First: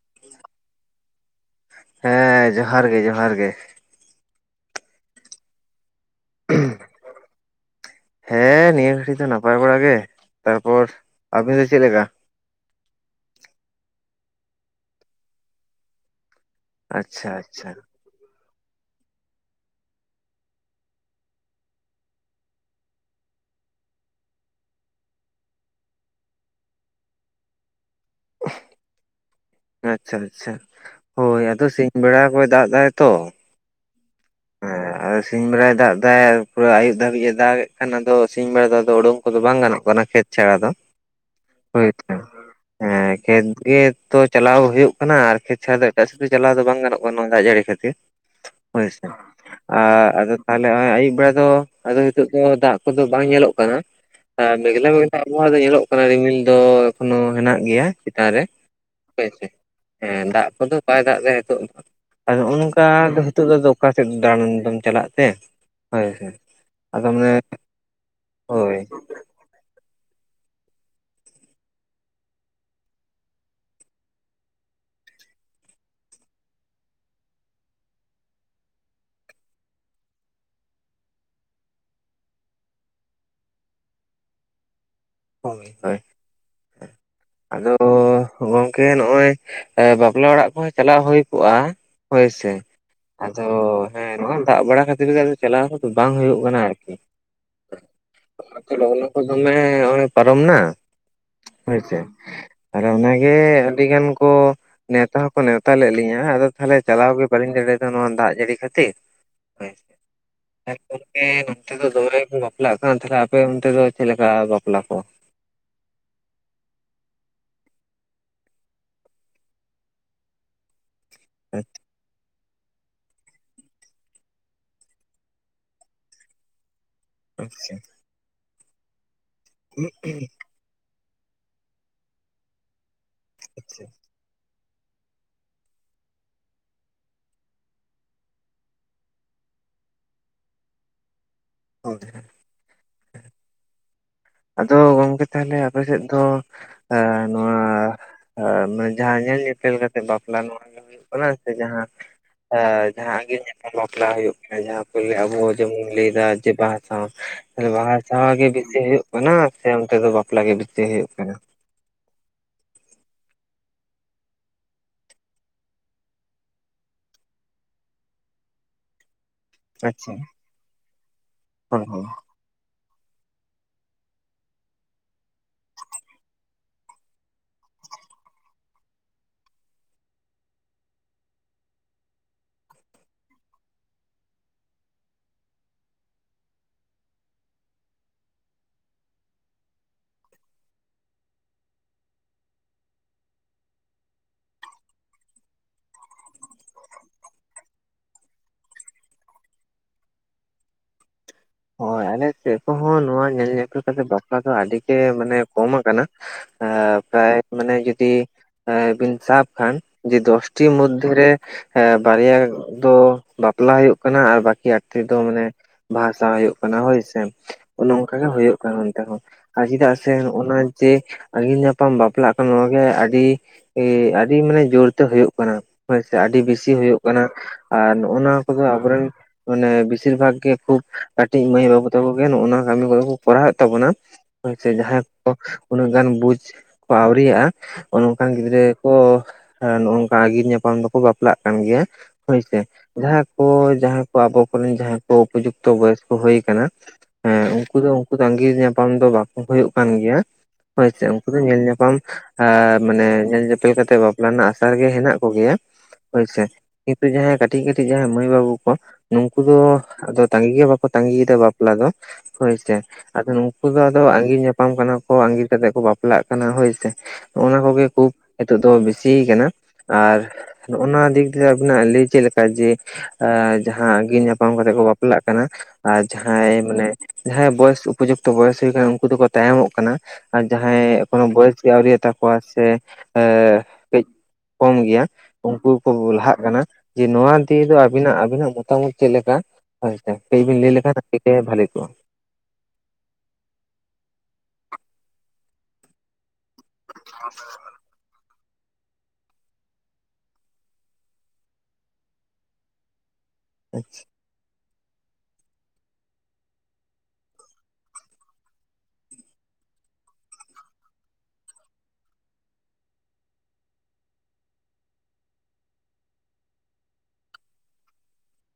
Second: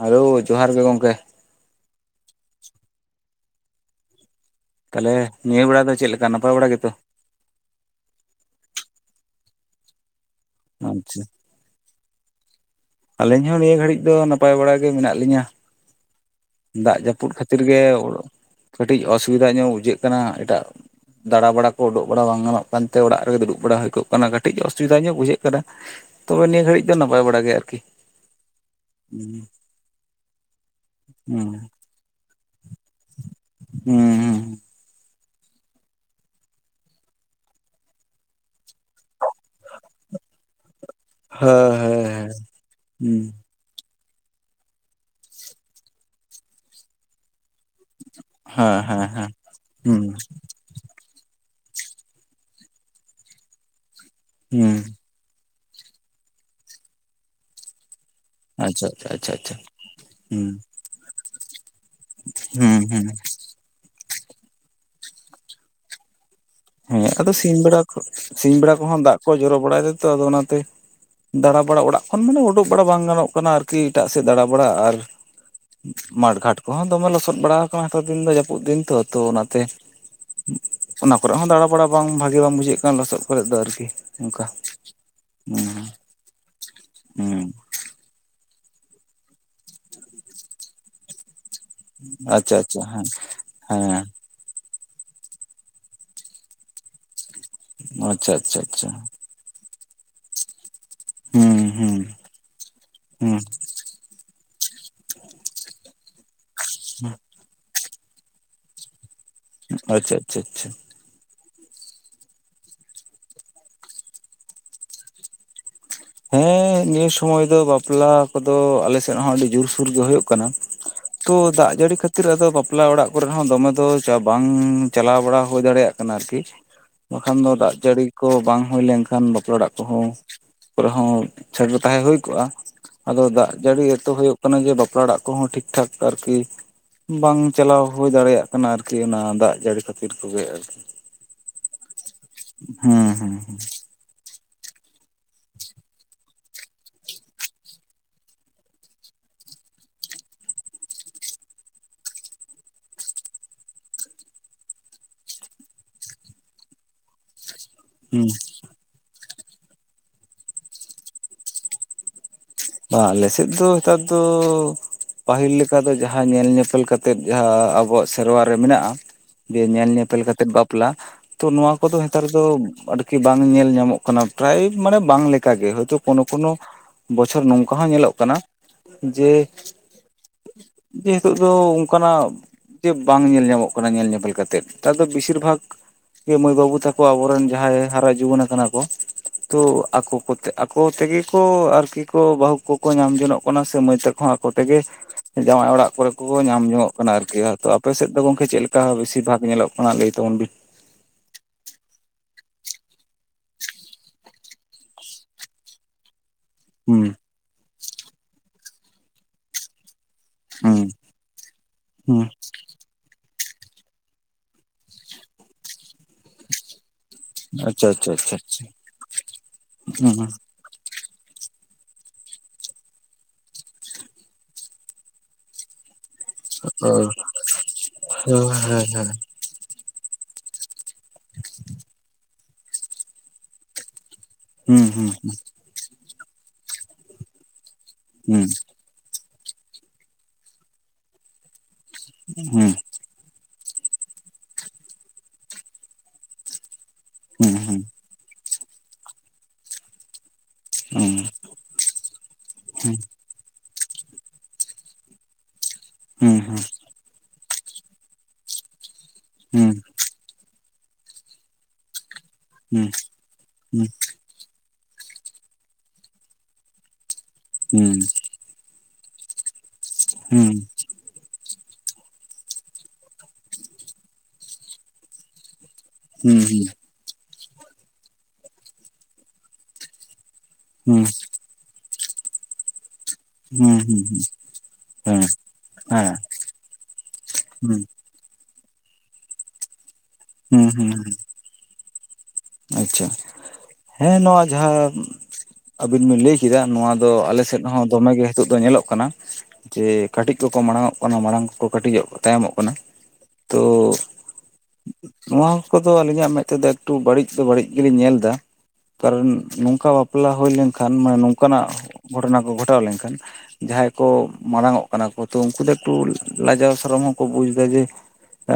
Hello ᱡᱚᱦᱟᱨ ᱜᱮ ᱜᱚᱝᱠᱮ? ᱦᱮᱸ ᱡᱚᱦᱟᱨ ᱜᱮ, ᱡᱚᱦᱟᱨ ᱜᱮ, ᱛᱟᱦᱚᱞᱮ ᱱᱤᱭᱟᱹ ᱵᱮᱲ ᱫᱚ ᱪᱮᱫ ᱞᱮᱠᱟ, ᱱᱟᱯᱟᱭ ᱵᱟᱲᱟ ᱜᱮᱛᱚ? ᱦᱮ ᱱᱤᱭᱟᱹ ᱜᱷᱟᱹᱲᱤᱡ ᱫᱚ ᱱᱟᱯᱟᱭ ᱵᱟᱲᱟ ᱜᱮ ᱾ ᱛᱟᱨᱯᱚᱨ ᱟᱪᱪᱷᱟ ᱟᱵᱤᱱ ᱫᱚ ᱪᱮᱫ ᱞᱮᱠᱟ? ᱟᱹᱞᱤᱧ ᱦᱚ ᱱᱤᱭᱟᱹ ᱜᱷᱟᱹᱲᱤᱡ ᱫᱚ ᱱᱟᱯᱟᱭ ᱵᱟᱲᱟ ᱜᱮ ᱢᱮᱱᱟᱜ ᱞᱤᱧᱟᱹ ᱾ ᱫᱟᱜ ᱟᱪᱪᱷᱟ ᱡᱟᱯᱩᱫ ᱠᱷᱟᱹᱛᱤᱨ ᱟᱪᱪᱷᱟ ᱜᱮ, ᱠᱟᱴᱤᱡ ᱚᱥᱩᱵᱤᱫᱟ ᱧᱚᱜ ᱵᱩᱡᱷᱟᱹᱜ ᱠᱟᱱᱟ, ᱮᱴᱟᱜ ᱫᱟᱬᱟ ᱵᱟᱲᱟ ᱠᱚ ᱩᱰᱩᱵ ᱵᱟᱲᱟ ᱵᱟᱝ ᱜᱟᱱᱚᱜ ᱠᱟᱱᱛᱮ ᱚᱲᱟᱜ ᱨᱮ ᱫᱩᱲᱩᱵ ᱵᱟᱲᱟ ᱦᱩᱭ ᱠᱚᱜ ᱠᱟᱱᱟ ᱠᱟᱹᱴᱤᱡ ᱚᱥᱩᱵᱤᱫᱟ ᱧᱚᱜ ᱵᱩᱡᱷᱟᱹᱜ ᱠᱟᱱᱟ ᱾ ᱛᱚᱵᱮ ᱱᱤᱭᱟᱹ ᱜᱷᱟᱹᱲᱤᱡ ᱫᱚ ᱱᱟᱯᱟᱭ ᱵᱟᱲᱟ ᱜᱮ ᱟᱨᱠᱤ ᱾ [inaudible] [inaudible] ᱟᱪᱪᱷᱟ ᱟᱪᱪᱷᱟ, ᱦᱳᱭ ᱦᱩᱸ ᱟᱫᱚ ᱥᱤᱧ ᱵᱮᱲᱟ ᱠᱚᱭ ᱫᱟᱜ ᱮᱟᱭ ᱛᱚ ᱾ ᱦᱮᱸ ᱦᱮ ᱥᱤᱧ ᱵᱮᱲᱟᱭ ᱫᱟᱜ ᱮᱫᱟ ᱯᱩᱨ ᱟᱭᱩᱵ ᱫᱷᱟᱹᱵᱤᱡ ᱮ ᱫᱟᱜ ᱠᱷᱟᱱ ᱟᱫᱚ ᱥᱤᱧ ᱵᱮᱲᱟ ᱫᱚ ᱟᱫᱚ ᱩᱰᱩᱝ ᱠᱚᱫᱚ ᱵᱟᱝ ᱜᱟᱱᱚᱜ ᱠᱟᱱᱟ, ᱠᱷᱮᱛ ᱪᱷᱟᱲᱟ ᱫᱚ ᱾ ᱦᱳᱭ ᱛᱚ ᱠᱷᱮᱛ ᱜᱮ ᱛᱚ ᱪᱟᱞᱟᱣ ᱦᱩᱭᱩᱜ ᱠᱟᱱᱟ, ᱟᱨ ᱠᱷᱮᱛ ᱪᱷᱟᱲᱟ ᱫᱚ ᱮᱴᱟᱜ ᱥᱮᱫ ᱫᱚ ᱪᱟᱞᱟᱣ ᱫᱚ ᱵᱟᱝ ᱜᱟᱱᱚᱜ ᱠᱟᱱᱟ, ᱱᱚᱣᱟ ᱫᱟᱜ ᱡᱟᱹᱲᱤ ᱠᱷᱟᱹᱛᱤᱨ ᱾ ᱦᱮᱸ ᱦᱮᱸ ᱦᱮᱸ ᱦᱮᱸ ᱟᱻ ᱦᱩᱸ ᱟᱫᱚ ᱛᱟᱦᱚᱞᱮ ᱱᱚᱜᱚᱭ ᱟᱭᱩᱵ ᱵᱮᱲᱟ ᱫᱚ, ᱟᱫᱚ ᱱᱤᱛᱚᱜ ᱫᱚ ᱫᱟᱜ ᱠᱚᱫᱚ ᱵᱟᱝ ᱧᱮᱞᱚᱜ ᱠᱟᱱᱟ ᱾ ᱟᱨ ᱦᱩᱸ ᱢᱮᱜᱞᱟ ᱢᱮᱜᱞᱟ ᱟᱵᱚ ᱦᱚᱣᱟ ᱫᱚ ᱧᱮᱞᱚᱜ ᱠᱟᱱᱟ, ᱨᱤᱢᱤᱞ ᱫᱚ ᱮᱠᱷᱚᱱᱳ ᱦᱮᱱᱟᱜ ᱜᱮᱭᱟ ᱾ ᱪᱮᱛᱟᱱ ᱨᱮ ᱟᱪᱪᱷᱟ ᱟᱪᱪᱷᱟ ᱟᱪᱪᱷᱟ ᱦᱳᱭᱥᱮ ᱟᱪᱪᱷᱟ ᱦᱮᱸ ᱦᱩᱸ ᱫᱟᱜ ᱠᱚᱫᱚ ᱵᱟᱭ ᱫᱟᱜ ᱮᱫᱟ ᱱᱤᱛᱳᱜ ᱫᱚ᱾ ᱟᱫᱚ ᱦᱩᱸ ᱚᱱᱠᱟ ᱦᱩᱸ ᱫᱚ ᱦᱤᱛᱚᱜ ᱫᱚ ᱚᱠᱟ ᱥᱮᱫ ᱫᱟᱬᱟᱱ ᱫᱚᱢ ᱪᱟᱞᱟᱜ ᱛᱮ ᱦᱳᱭᱥᱮ? ᱦᱮ ᱟᱫᱚ ᱥᱤᱧ ᱵᱮᱲᱟ ᱥᱤᱧ ᱵᱮᱲᱟ ᱠᱚᱦᱚᱸ ᱫᱟᱜ ᱠᱚᱭ ᱡᱚᱨᱚ ᱵᱟᱲᱟᱭᱫᱟ ᱛᱚ ᱚᱱᱟᱛᱮ, ᱫᱟᱬᱟ ᱵᱟᱲᱟ ᱚᱲᱟᱜ ᱠᱷᱚᱱ ᱢᱟᱱᱮ ᱩᱰᱩᱠ ᱵᱟᱲᱟ ᱵᱟᱝ ᱜᱟᱱᱚᱜ ᱠᱟᱱᱟ ᱟᱨᱠᱤ ᱮᱴᱟᱜ ᱥᱮᱫ ᱫᱟᱬᱟ ᱵᱟᱲᱟ ᱟᱨ, ᱢᱟᱴ ᱜᱷᱟᱴ ᱠᱚᱦᱚ ᱫᱚᱢᱮ ᱞᱚᱥᱚᱫ ᱵᱟᱲᱟ ᱠᱟᱱᱟ ᱱᱮᱛᱟᱨ ᱫᱤᱱ ᱫᱚ ᱡᱟᱹᱯᱩᱫ ᱫᱤᱱ ᱛᱚ, ᱛᱚ ᱚᱱᱟᱛᱮ ᱚᱱᱟ ᱠᱚᱨᱮ ᱦᱚᱸ ᱫᱟᱬᱟ ᱵᱟᱲᱟ ᱵᱟᱝ ᱵᱷᱟᱜᱤ ᱵᱟᱝ ᱵᱩᱡᱷᱟᱹᱜ ᱠᱟᱱ ᱞᱚᱥᱚᱫ ᱠᱚᱨᱮ ᱫᱚ ᱟᱨᱠᱤ ᱚᱱᱠᱟ ᱾ ᱦᱳᱭ ᱦᱩᱸ ᱦᱳᱭ ᱦᱩᱸ᱾ ᱟᱫᱚ ᱜᱚᱝᱠᱮ ᱱᱚᱜ ᱚᱭ ᱵᱟᱯᱞᱟ ᱚᱲᱟᱜ ᱠᱚᱦᱚ ᱪᱟᱞᱟᱜ ᱦᱩᱭ ᱠᱚᱜᱼᱟ ᱦᱳᱭ ᱥᱮ ᱟᱪᱪᱷᱟ ᱟᱪᱪᱷᱟ ᱦᱮᱸ ᱟᱫᱚ ᱦᱮᱸ ᱱᱚᱜᱚᱭ ᱫᱟᱜ ᱵᱟᱲᱟ ᱠᱷᱟᱹᱛᱤᱨ ᱜᱮ, ᱪᱟᱞᱟᱣ ᱠᱚᱫᱚ ᱵᱟᱝ ᱦᱩᱭᱩᱜ ᱠᱟᱱᱟ ᱟᱨᱠᱤ᱾ ᱟᱪᱪᱷᱟ ᱟᱪᱪᱷᱟ ᱟᱪᱪᱷᱟ [unintelligible] ᱫᱚᱢᱮ ᱚᱭ ᱯᱟᱨᱚᱢ ᱱᱟ ᱦᱩᱸ ᱦᱳᱭ ᱦᱩᱸ ᱥᱮ᱾ ᱛᱟᱦᱚᱞᱮ ᱚᱱᱟᱜᱮ ᱦᱩᱸ ᱟᱹᱰᱤ ᱜᱟᱱ ᱠᱚ ᱱᱮᱣᱛᱟ ᱦᱚᱸᱠᱚ ᱱᱮᱣᱛᱟ ᱞᱮᱫ ᱞᱤᱧᱟᱹ ᱾ ᱟᱫᱚ ᱛᱟᱦᱚᱞᱮ ᱪᱟᱞᱟᱣ ᱜᱮ ᱵᱟᱹᱞᱤᱧ ᱫᱟᱲᱮᱭᱫᱟ ᱱᱚᱣᱟ ᱫᱟᱜ ᱡᱟᱹᱲᱤ ᱠᱷᱟᱹᱛᱤᱨ᱾ ᱟᱪᱪᱷᱟ ᱟᱪᱷᱟ ᱟᱪᱪᱷᱟ᱾ ᱜᱚᱝᱠᱮ ᱱᱚᱱᱛᱮ ᱫᱚ ᱫᱚᱢᱮ ᱜᱮ ᱠᱚ ᱵᱟᱯᱞᱟᱜ ᱠᱟᱱ, ᱛᱟᱦᱚᱞᱮ ᱟᱯᱮ ᱚᱱᱛᱮ ᱫᱚ ᱪᱮᱫ ᱞᱮᱠᱟ ᱵᱟᱯᱞᱟ ᱠᱚ? ᱦᱮᱸ ᱱᱤᱭᱟᱹ ᱥᱚᱢᱚᱭ ᱫᱚ ᱵᱟᱯᱞᱟ ᱠᱚᱫᱚ ᱟᱞᱮ ᱥᱮᱜ ᱦᱚᱸ ᱟᱹᱰᱤ ᱡᱳᱨᱥᱳᱨ ᱜᱮ ᱦᱩᱭᱩᱜ ᱠᱟᱱᱟ᱾ ᱛᱚ ᱫᱟᱜ ᱡᱟᱹᱲᱤ ᱠᱷᱟᱹᱛᱤᱨ ᱟᱫᱚ ᱵᱟᱯ ᱵᱟᱯᱞᱟ ᱚᱲᱟᱜ ᱠᱚᱨᱮ ᱦᱚ ᱫᱚᱢᱮ ᱫᱚ ᱪᱟ ᱵᱟᱝ ᱪᱟᱞᱟᱣ ᱵᱟᱲᱟ ᱦᱳᱭ ᱫᱟᱲᱮᱭᱟᱜ ᱠᱟᱱᱟ ᱟᱨᱠᱤ᱾ ᱵᱟᱠᱷᱟᱱ ᱫᱚ ᱫᱟᱜ ᱟᱪᱪᱷᱟ ᱡᱟᱹᱲᱤ ᱠᱚ ᱵᱟᱝ ᱦᱩᱭ ᱞᱮᱱᱠᱷᱟᱱ ᱵᱟᱯᱞᱟ ᱚᱲᱟᱜ ᱠᱚᱦᱚᱸ ᱠᱚᱨᱮ ᱦᱚᱸ ᱪᱷᱟᱰᱟ ᱛᱟᱦᱮᱸ ᱦᱩᱭ ᱠᱚᱜᱼᱟ᱾ ᱟᱫᱚ ᱫᱟᱜ ᱡᱟᱹᱲᱤ ᱟᱪᱪᱷᱟ ᱜᱮᱛᱚ ᱦᱩᱭᱩᱜ ᱠᱟᱱᱟ ᱡᱮ ᱵᱟᱯᱞᱟ ᱚᱲᱟᱜ ᱠᱚᱦᱚᱸ ᱴᱷᱤᱠ ᱴᱷᱟᱠ ᱟᱨᱠᱤ, ᱵᱟᱝ ᱪᱟᱞᱟᱣ ᱦᱩᱭ ᱫᱟᱲᱮᱭᱟᱜ ᱠᱟᱱᱟ ᱟᱨᱠᱤ ᱚᱱᱟ ᱫᱟᱜ ᱡᱟᱹᱲᱤ ᱠᱷᱟᱹᱛᱤᱨ ᱠᱚᱜᱮ ᱟᱨᱠᱤ [unintelligible] ᱦᱮᱸ ᱦᱮᱸ ᱦᱮᱸ᱾ ᱟᱫᱚ ᱜᱚᱝᱠᱮ ᱛᱟᱦᱚᱞᱮ ᱟᱯᱮᱥᱮᱫ ᱫᱚ ᱮ ᱱᱚᱣᱟ ᱢᱟᱱᱮ ᱡᱟᱦᱟᱸ ᱧᱮᱞ ᱧᱮᱯᱮᱞ ᱠᱟᱛᱮᱫ ᱵᱟᱯᱞᱟ ᱱᱚᱣᱟ ᱫᱚ ᱦᱩᱭᱩᱜ ᱠᱟᱱᱟ ᱥᱮ ᱡᱟᱦᱟᱸ ᱦᱮ ᱡᱟᱦᱟᱸ ᱟᱸᱜᱤᱨ ᱧᱟᱯᱟᱢ ᱵᱟᱯᱞᱟ ᱦᱩᱭᱩᱜ ᱠᱟᱱᱟ ᱡᱟᱦᱟᱸ ᱠᱚ ᱞᱟᱹᱭ ᱟᱵᱚ ᱡᱮᱢᱚᱱ ᱞᱟᱹᱭᱫᱟ ᱡᱮ ᱵᱟᱦᱟᱥᱟᱶ᱾ ᱵᱟᱦᱟ ᱦᱩᱸ ᱥᱟᱦᱟ ᱜᱮ ᱵᱮᱥᱤ ᱦᱩᱭᱩᱜ ᱠᱟᱱᱟ ᱥᱮ ᱚᱱᱛᱮ ᱫᱚ ᱵᱟᱯᱞᱟ ᱜᱮ ᱵᱮᱥᱤ ᱦᱩᱭᱩᱜ ᱠᱟᱱᱟ? ᱵᱟ ᱟᱞᱮᱥᱮᱫ ᱫᱚ ᱦᱮᱛᱟᱨ ᱫᱚ ᱯᱟᱹᱦᱤᱞ ᱞᱮᱠᱟ ᱫᱚ ᱡᱟᱦᱟᱸ ᱧᱮᱞ ᱧᱮᱯᱮᱞ ᱠᱟᱛᱮᱜ ᱡᱟᱦᱟᱸ ᱟᱵᱚᱣᱟᱜ ᱥᱮᱨᱣᱟᱨᱮ ᱢᱮᱱᱟᱜᱼᱟ᱾ ᱡᱮ ᱧᱮᱞ ᱟᱪᱪᱷᱟ ᱧᱮᱯᱮᱞ ᱠᱟᱛᱮᱜ ᱵᱟᱯᱞᱟ ᱛᱚ ᱱᱚᱣᱟ ᱦᱳᱭ ᱠᱚᱫᱚ ᱦᱳᱭ ᱦᱮᱛᱟᱨ ᱫᱚ ᱟᱨᱠᱤ ᱵᱟᱝ ᱧᱮᱞ ᱧᱟᱢᱚᱜ ᱠᱟᱱᱟ᱾ ᱯᱨᱟᱭ ᱢᱟᱱᱮ ᱵᱟᱝ ᱞᱮᱠᱟᱜᱮ ᱦᱚᱭᱛᱳ ᱠᱚᱱᱚ ᱠᱚᱱᱚ ᱵᱚᱪᱷᱚᱨ ᱱᱚᱝᱠᱟ ᱦᱚᱸ ᱧᱮᱞᱚᱜ ᱠᱟᱱᱟ ᱡᱮ, ᱡᱮ ᱦᱤᱛᱚᱜ ᱫᱚ ᱚᱱᱠᱟᱱᱟᱜ ᱡᱮ ᱵᱟᱝ ᱧᱮᱞ ᱧᱟᱢᱚᱜ ᱠᱟᱱᱟ ᱧᱮᱞ ᱧᱮᱯᱮᱞ ᱠᱟᱛᱮᱫ᱾ ᱦᱮᱛᱟᱨᱫᱚ ᱵᱮᱥᱤᱨ ᱵᱷᱟᱜ ᱜᱮ ᱢᱟᱹᱭ ᱵᱟᱹᱵᱩ ᱛᱟᱠᱚ ᱟᱵᱚᱨᱮᱱ ᱡᱟᱦᱟᱸᱭ ᱦᱟᱨᱟ ᱡᱩᱣᱟᱹᱱ ᱟᱠᱟᱱᱟ ᱠᱚ, ᱛᱚ ᱟᱠᱚ ᱠᱚᱛᱮ ᱟᱠᱚ ᱛᱮᱜᱮ ᱠᱚ ᱟᱨᱠᱤ ᱠᱚ ᱵᱟᱹᱦᱩ ᱠᱚᱠᱚ ᱧᱟᱢ ᱡᱚᱱᱚᱜ ᱠᱟᱱᱟ ᱥᱮ ᱢᱟᱹᱭ ᱛᱟᱠᱚ ᱦᱚᱸ ᱟᱠᱚ ᱛᱮᱜᱮ᱾ ᱡᱟᱶᱟᱭ ᱚᱲᱟᱜ ᱠᱚᱨᱮ ᱠᱚ ᱧᱟᱢ ᱧᱚᱝᱚᱜ ᱠᱟᱱᱟ ᱟᱨᱠᱤ᱾ ᱟᱨ ᱟᱯᱮ ᱥᱮᱫ ᱫᱚ ᱜᱚᱝᱠᱮ ᱪᱮᱫᱞᱮᱠᱟ ᱵᱮᱥᱤᱨ ᱵᱷᱟᱜ ᱧᱮᱞᱚᱜ ᱠᱟᱱᱟ? ᱚᱱᱟ ᱞᱟᱹᱭ ᱛᱟᱵᱚᱱ ᱵᱤᱱ᱾ ᱦᱳᱭ ᱟᱞᱮ ᱥᱮᱫ ᱠᱚᱦᱚᱸ ᱱᱚᱣᱟ ᱧᱮᱞ ᱧᱮᱯᱮᱞ ᱠᱟᱛᱮᱜ ᱵᱟᱯᱞᱟ ᱫᱚ ᱟᱹᱰᱤᱜᱮ ᱢᱟᱱᱮ ᱠᱚᱢ ᱟᱠᱟᱱᱟ᱾ ᱮᱸ ᱦᱩᱸ᱾ ᱯᱨᱟᱭ ᱢᱟᱱᱮ ᱡᱩᱫᱤ ᱵᱤᱱ ᱥᱟᱵ ᱠᱷᱟᱱ ᱡᱮ ᱫᱚᱥ ᱴᱤ ᱦᱩᱸ ᱢᱚᱫᱫᱷᱮ ᱨᱮ ᱦᱩᱸ ᱵᱟᱨᱭᱟ, ᱫᱚ ᱵᱟᱯᱞᱟ ᱦᱩᱭᱩᱜ ᱠᱟᱱᱟ᱾ ᱟᱨ ᱵᱟᱠᱤ ᱟᱴᱴᱤ ᱫᱚ ᱢᱟᱱᱮ ᱵᱟᱷᱟ ᱥᱟᱦᱟ ᱦᱩᱭᱩᱜ ᱠᱟᱱᱟ ᱦᱳᱭᱥᱮ᱾ ᱟᱪᱪᱷᱟ ᱚᱱᱮ ᱟᱪᱪᱷᱟ ᱚᱱᱠᱟᱜᱮ ᱟᱪᱪᱷᱟ ᱦᱩᱭᱩᱜ ᱟᱪᱪᱷᱟ ᱠᱟᱱᱟ ᱚᱱᱛᱮ ᱦᱚᱸ᱾ ᱟᱨ ᱪᱮᱫᱟᱜ ᱥᱮ ᱱᱚᱜᱼᱚ ᱱᱟ ᱡᱮ, ᱟᱹᱜᱤᱞ ᱧᱟᱯᱟᱢ ᱵᱟᱯᱞᱟᱜ ᱠᱚ ᱱᱚᱣᱟ ᱜᱮ ᱟᱹᱰᱤ, ᱟᱹᱰᱤ ᱢᱟᱱᱮ ᱡᱳᱨᱛᱮ ᱦᱳᱭᱳᱜ ᱠᱟᱱᱟ᱾ ᱦᱳᱭ ᱥᱮ ᱟᱹᱰᱤ ᱵᱮᱥᱤ ᱦᱳᱭᱚᱜ ᱠᱟᱱᱟ ᱟᱨ ᱱᱚᱜᱼᱚ ᱱᱚᱣᱟ ᱠᱚᱫᱚ ᱟᱵᱚᱨᱮᱱ ᱢᱟᱱᱮ ᱵᱮᱥᱤᱨ ᱵᱷᱟᱜᱽ ᱜᱮ ᱠᱷᱩᱵ ᱠᱟᱹᱴᱤᱡ ᱢᱟᱹᱭ ᱵᱟᱹᱵᱩ ᱛᱟᱠᱚ ᱜᱮ ᱱᱚᱜᱼᱚ ᱱᱟ ᱠᱟᱹᱢᱤ ᱠᱚᱫᱚ ᱠᱚ ᱠᱚᱨᱟᱣᱮᱫ ᱛᱟᱵᱚᱱᱟ᱾ ᱥᱮ ᱦᱩᱸ ᱡᱟᱦᱟᱸᱭ ᱦᱩᱸ ᱠᱚ ᱩᱱᱟᱹᱜ ᱜᱟᱱ ᱵᱩᱡᱽ ᱠᱚ ᱟᱹᱣᱨᱤᱭᱟᱜᱼᱟ ᱚᱱᱠᱟᱱ ᱦᱩᱸ ᱜᱤᱫᱽᱨᱟᱹ ᱠᱚ ᱱᱚᱝᱠᱟ ᱧᱟᱯᱟᱢ ᱫᱚᱠᱚ ᱵᱟᱯᱞᱟᱜ ᱠᱟᱱ ᱜᱮᱭᱟ ᱦᱳᱭᱥᱮ᱾ ᱡᱟᱦᱟᱸ ᱠᱚ ᱡᱟᱦᱟᱸᱭ ᱠᱚ ᱟᱵᱚ ᱠᱚᱨᱮᱱ ᱡᱟᱦᱟᱸᱭ ᱠᱚ ᱩᱯᱚᱡᱩᱠᱛᱚ ᱵᱚᱭᱮᱥ ᱠᱚ ᱦᱩᱭ ᱟᱠᱟᱱᱟ ᱦᱮᱸ ᱦᱩᱸ ᱦᱩᱸ ᱩᱱᱠᱩ ᱦᱩᱸ ᱦᱩᱸ ᱦᱩᱸ ᱦᱩᱸ ᱦᱩᱸ ᱦᱩᱸ ᱦᱩᱸ ᱦᱩᱸ ᱦᱩᱸ ᱦᱩᱸ ᱦᱩᱸ ᱦᱩᱸ ᱦᱩᱸ ᱫᱚ ᱩᱱᱠᱩ ᱟᱸᱜᱤᱨ ᱧᱟᱯᱟᱢ ᱫᱚ ᱵᱟᱠᱚ ᱦᱩᱭᱩᱜ ᱠᱟᱱ ᱜᱮᱭᱟ᱾ ᱦᱳᱭ ᱦᱩᱸ ᱦᱩᱸ ᱥᱮ ᱩᱱᱠᱩ ᱦᱩᱸ ᱫᱚ ᱧᱮᱞ ᱧᱟᱯᱟᱢ ᱟᱨ ᱢᱟᱱᱮ ᱧᱮᱞ ᱧᱮᱯ ᱧᱮᱞ ᱠᱟᱛᱮᱜ ᱵᱟᱯᱞᱟ ᱨᱮᱱᱟᱜ ᱟᱥᱟ ᱨᱮ ᱜᱮ ᱦᱮᱱᱟᱜ ᱠᱚᱜᱮᱭᱟ ᱦᱳᱭᱥᱮ ᱠᱤᱱᱛᱩ ᱡᱟᱦᱟᱸᱭ ᱠᱟᱴ ᱠᱟᱹᱴᱤᱡ ᱠᱟᱹᱴᱤᱡ ᱡᱟᱦᱟᱸᱭ ᱢᱟᱹᱭ ᱵᱟᱹᱵᱩ ᱠᱚ ᱱᱩᱠᱩ ᱫᱚ ᱛᱟᱸᱜᱤ ᱜᱮ ᱵᱟᱠᱚ ᱛᱟᱸᱜᱤᱭᱮᱫᱟ ᱵᱟᱯᱞᱟ ᱫᱚ ᱦᱳᱭ ᱥᱮ ᱟᱫᱚ ᱦᱮᱸ ᱱᱩᱠᱩ ᱦᱮᱸ ᱫᱚ ᱟᱜᱤᱨ ᱧᱟᱯᱟᱢ ᱠᱟᱱᱟ ᱠᱚ ᱟᱜᱤᱨ ᱠᱟᱛᱮ ᱠᱚ ᱵᱟᱯᱞᱟᱜ ᱠᱟᱱᱟ ᱦᱳᱭ ᱥᱮ ᱱᱚᱜᱼᱚᱭ ᱱᱟ ᱠᱚᱜᱮ ᱠᱷᱩᱵ ᱱᱤᱛᱚᱜ ᱫᱚ ᱵᱮᱥᱤᱭᱟ ᱠᱟᱱᱟ᱾ ᱟᱨ ᱚᱱᱟ ᱤᱫᱤ ᱠᱟᱛᱮ ᱟᱵᱤᱱᱟᱜ ᱞᱟᱹᱭ ᱪᱮᱫ ᱞᱮᱠᱟ ᱡᱮ ᱡᱟᱦᱟᱸ ᱟᱸᱜᱤᱨ ᱧᱟᱯᱟᱢ ᱠᱟᱛᱮᱜ ᱠᱚ ᱵᱟᱯᱞᱟᱜ ᱠᱟᱱᱟ᱾ ᱟᱨ ᱡᱟᱦᱟᱸᱟᱭ ᱢᱟᱱᱮ ᱡᱟᱦᱟᱸᱭ ᱵᱚᱭᱮᱥ ᱩᱯᱚᱡᱩᱠᱛᱚ ᱵᱚᱭᱮᱥ ᱦᱩᱭ ᱟᱠᱟᱱᱟ ᱩᱱᱠᱩ ᱫᱚᱠᱚ ᱛᱟᱭᱚᱢᱚᱜ ᱠᱟᱱᱟ᱾ ᱟᱨ ᱡᱟᱦᱟᱸᱭ ᱠᱳᱱᱚ ᱵᱚᱭᱮᱥ ᱜᱮ ᱟᱹᱣᱨᱤ ᱛᱟᱠᱚᱣᱟ ᱥᱮ ᱦᱩᱸ ᱠᱟᱹᱡ ᱦᱩᱸ ᱦᱩᱸ ᱠᱚᱢ ᱜᱮᱭᱟ ᱩᱱᱠᱩ ᱠᱚ ᱞᱟᱦᱟᱜ ᱠᱟᱱᱟ ᱡᱮ ᱱᱚᱶᱟ ᱤᱫᱤ ᱫᱚ ᱟᱵᱤᱱᱟᱜ ᱟᱵᱤᱱᱟᱜ ᱢᱚᱛᱟ ᱢᱚᱛ ᱪᱮᱫ ᱞᱮᱠᱟ ᱦᱳᱭ ᱪᱮ ᱠᱟᱹᱡ ᱵᱤᱱ ᱞᱟᱹᱭ ᱞᱮᱠᱷᱟᱱ ᱵᱷᱟᱜᱮ ᱠᱚᱜᱼᱟ? ᱟᱪᱷᱟ ᱦᱮᱸ ᱱᱚᱶᱟ ᱡᱟᱦᱟᱸ ᱟᱹᱵᱤᱱ ᱵᱤᱱ ᱞᱟᱹᱭ ᱠᱮᱫᱟ ᱱᱚᱶᱟ ᱫᱚ ᱟᱞᱮ ᱥᱮᱫ ᱦᱚᱸ ᱫᱚᱢᱮ ᱜᱮ ᱱᱤᱛᱚᱜ ᱫᱚ ᱧᱮᱞᱚᱜ ᱠᱟᱱᱟ᱾ ᱡᱮ ᱠᱟᱹᱴᱤᱡ ᱠᱚᱠᱚ ᱢᱟᱲᱟᱝ ᱚᱜ ᱠᱟᱱᱟ ᱢᱟᱲᱟᱝ ᱠᱚᱠᱚ ᱠᱟᱹᱴᱤᱡᱚᱜ ᱛᱟᱭᱚᱢᱚᱜ ᱠᱟᱱᱟ᱾ ᱛᱚ ᱱᱚᱶᱟ ᱠᱚᱫᱚ ᱟᱹᱞᱤᱧᱟᱜ ᱢᱮᱫ ᱛᱮᱫᱚ ᱮᱠ ᱛᱩ ᱵᱟᱹᱲᱤᱡ ᱫᱚ ᱵᱟᱹᱲᱤᱡ ᱜᱮ ᱞᱤᱧ ᱧᱮᱞ ᱮᱫᱟ᱾ ᱠᱟᱨᱚᱱ ᱱᱚᱝᱠᱟ ᱵᱟᱯᱞᱟ ᱦᱩᱭ ᱞᱮᱱᱠᱷᱟᱱ ᱢᱟᱱᱮ ᱱᱚᱝᱠᱟᱱᱟᱜ ᱜᱷᱚᱴᱚᱱᱟ ᱠᱚ ᱜᱷᱚᱴᱟᱣ ᱞᱮᱱᱠᱷᱟᱱ ᱡᱟᱦᱟᱸᱭ ᱠᱚ ᱢᱟᱨᱟᱲᱟᱝ ᱚᱜ ᱠᱟᱱᱟ ᱠᱚ ᱛᱚ ᱩᱱᱠᱩ ᱫᱚ ᱮᱠᱴᱩ ᱞᱟᱡᱟᱣ ᱥᱚᱨᱚᱢ ᱦᱚᱸᱠᱚ ᱵᱩᱡᱽ ᱮᱫᱟ ᱡᱮ